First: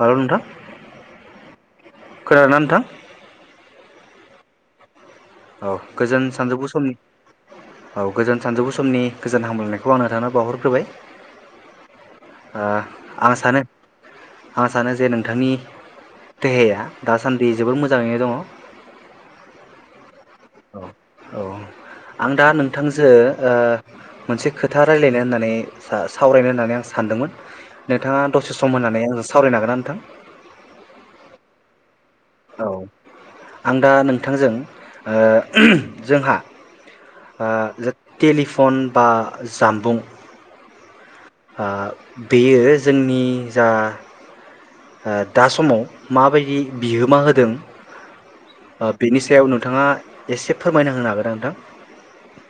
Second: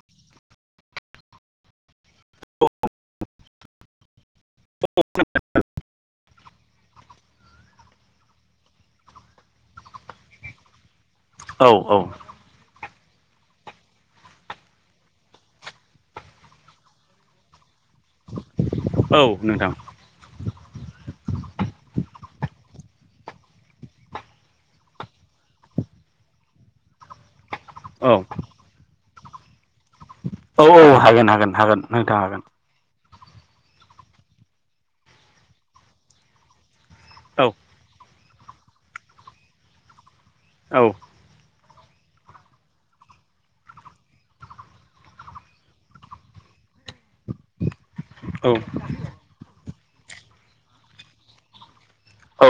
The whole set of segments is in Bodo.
हेलौ नोंथां खोनादों ना नोंथां औ खोनादों औ गोजोन सानजौफु समनि औ गोजोन सानजौफु समनि गोजोन हामलायनायखौ आं नोथांनो बावहरग्रोबाय। औ औ ओ आं सानो आं सानो जे नोंथांनि देहाया दासान्दि जोबोद मोजाङैनो दङ। औ नोंथां। औ औ आं दा नोंथांजो ओ मोनसे खोथा राय्लायनो होननानै सा-सावरायनो होननानै आं सानदोंमोन औ नोंथाङा दसे सम होननानै आंजों सावरायनो हागोना नोंथां औ औ हागोन हागोन हागोन नोंथां हागोन औ आं दा नोंथांजों ओ जोंहा औ ओ टेलिफन बा जामबुं औ ओ बेयो जोंनि जा ओ दा समाव माबायदि बिहोमा होदों औ ओ बिनि सायाव नोंथाङा एसे फोरमायना होनो हागोन नोंथां?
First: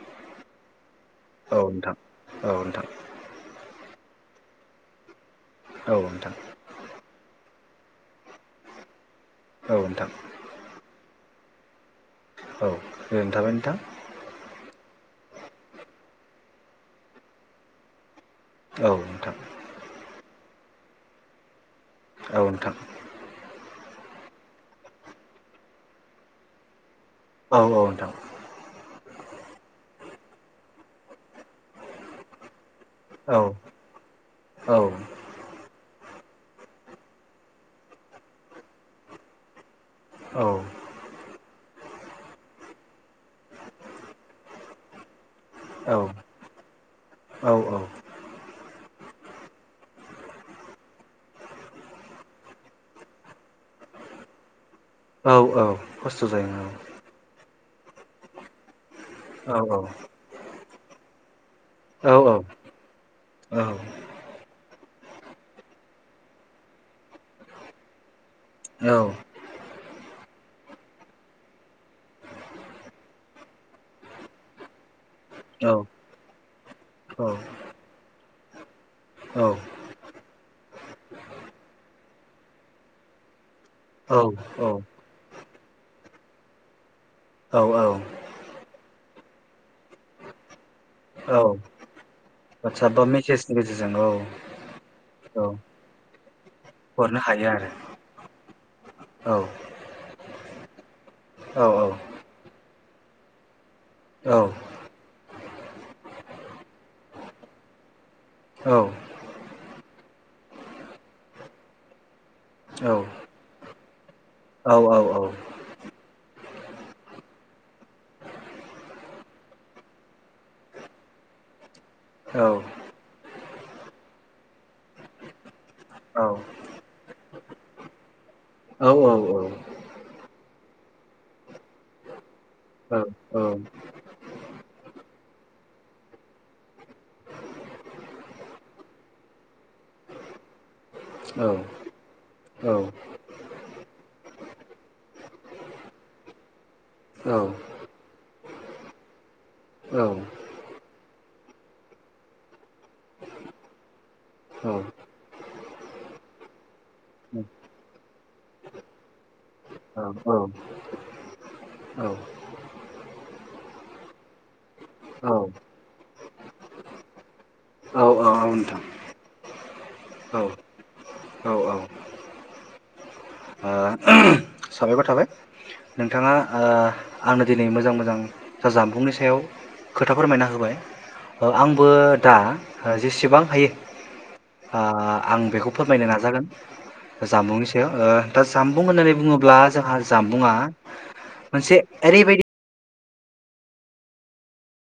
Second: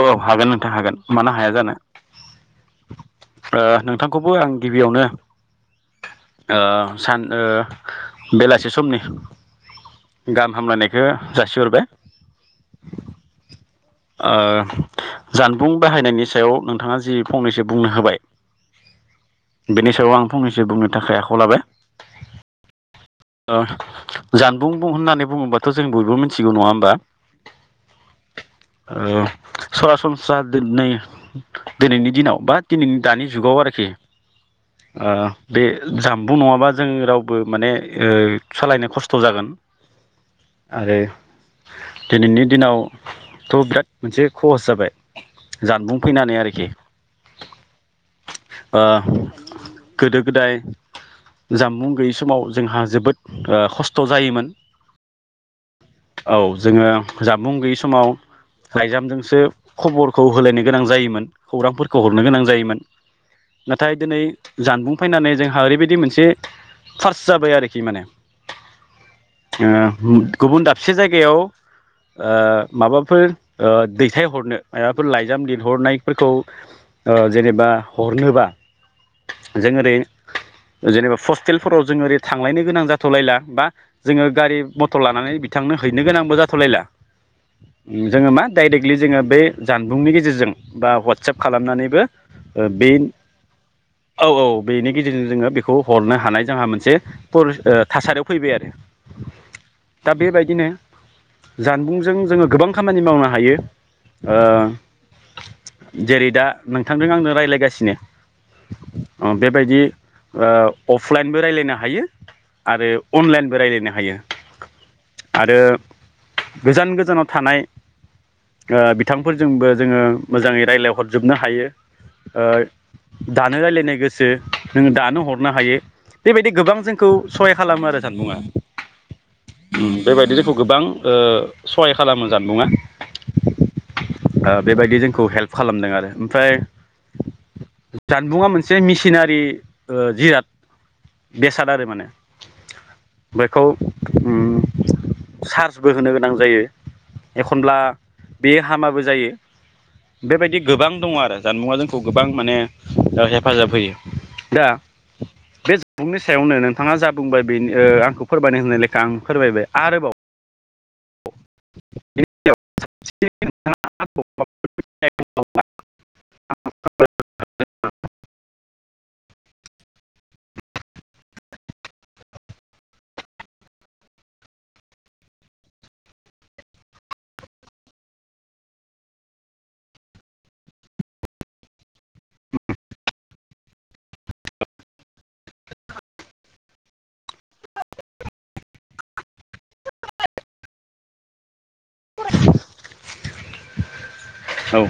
औ हागोन नोंथां हागोन। मानो हाया जानो। औ नोंथां थांखौबो आं गिबियावनो औ नोंथां ओ सान ओ बेलासि समनि औ नोंथां औ गाहाम हामलायनायखो जासि हरबाय। औ गोजोननाय थाबाय नोंथां। ओ जानबुं बाहायनायनि सायाव नोंथाङा जि फंनैसो बुंनो होबाय औ नोंथां। बेनि सायाव आं फंनैसो बुंनो थाखाय आखायाव लाबाय। औ नोंथां। ओ जानबुं बुं होननानै बुङोबाथ' जों बयबो मिथिगौ नङा होमबा? औ औ नोंथां। ओ सरासनस्रा दोनै दोनैनि दिनाव बा दिनैनि दानि औ जुगाव आरोखि औ ओ बे जाम बुं नङाबा जों रावबो माने ओ सालायनो खस्थ' जागोन। आरो दिनैनि दिनाव जानबुं फैनानै आरोखि। औ ओ गोदो गोदाय जामबुं गैयि समाव जोंहा जोबोद ओ खस्थ' जायोमोन। औ औ खस्थ' जायो औ। बुं गैयै समाव लाइजामजोंसो औ औ खबरखौ होलायनाय गोनां जायोमोन। खौरांफोरखौ औ हरनो गोनां जायोमोन औ नाथाय दोनै जानबुं फैनानै जोंहा ओरैबायदि मोनसे फार्स जाबाय आरोखि माने औ आ गुबुन दाबसे जायगायाव ओ माबा फोर ओ दैथायहरनो ओब फोर लाइजाम लिहरनायफोरखौ जेनेबा हरनोबा जों ओरै जेनेबा फस्टेलफोराव जों ओरै थांलायनो गोनां जाथ'लायला बा जोङो गारि मटर लानानै बिथांनो हैनो गोनां बो जाथ'लायला। औ औ जोङो मा डाइरेक्टलि जोङो बे जानबुंनि गेजेरजों। बा हवाटसाप औ खालामनानैबो वाटसाप बे बा मेसेजनि गेजेरजों औ औ बेनि गेजेरजों औ जोङो बेखौ हरनो हानाय जोंहा मोनसे हरनो हायो आरो फरिस थासारियाव फैबाय आरो दा बेबायदिनो औ जानबुंजों जोङो गोबां खामानि मावनो हायो। औ ओ जेरै दा नोंथांजों आंनो रायलायगासिनो। औ अ बेबायदि ओ अफलाइनबो रायलायनो हायो। आरो औ अनलाइनबो रायलायनो हायो औ औ आरो गोजान गोजानाव थानाय ओ बिथांफोरजोंबो जोङो मोजाङै रायलायहरजोबनो हायो। औ। दानो रायलायनाय गोसो नोङो दानो हरनो हायो। बेबायदि गोबां जोंखौ सहाय खालामो आरो जानबुङा। औ औ औ। गोबां ओ सहाय खालामो। जानबुङा ओ बेबायदि जों खौ हेल्प खालामदों आरो ओमफ्राय जानबुङा मोनसे मिसिनारि ओ जिराद। बेसाद आरो माने बेखौ उम चार्जबो होनो गोनां जायो। एखनब्ला बे हामाबो जायो। बेबायदि गोबां दङ आ जानबुङा जोंखौ गोबां माने हेफाजाब होयो। दा औ। बे जानबुंनि सायावनो नोंथाङा जा बुंबाय बे ओ आंखौ फोरमायनो होनाय लेखा आं फोरमायबाय। आरोबाव औ। औ [unintelligible] [unintelligible] औ ओ साबायखर थाबाय नोंथाङा ओ आंनो दिनै मोजां मोजां जामबुंनि सायाव खोथा फोरमायना होबाय ओ आंबो दा जेसेबां हायो आ आं बेखौ फोरमायनो नाजागोन जामबुंनि सायाव दा जामबुं होननानै बुङो ब्ला जोंहा जामबुंङा मोनसे ओरैबायदि औ।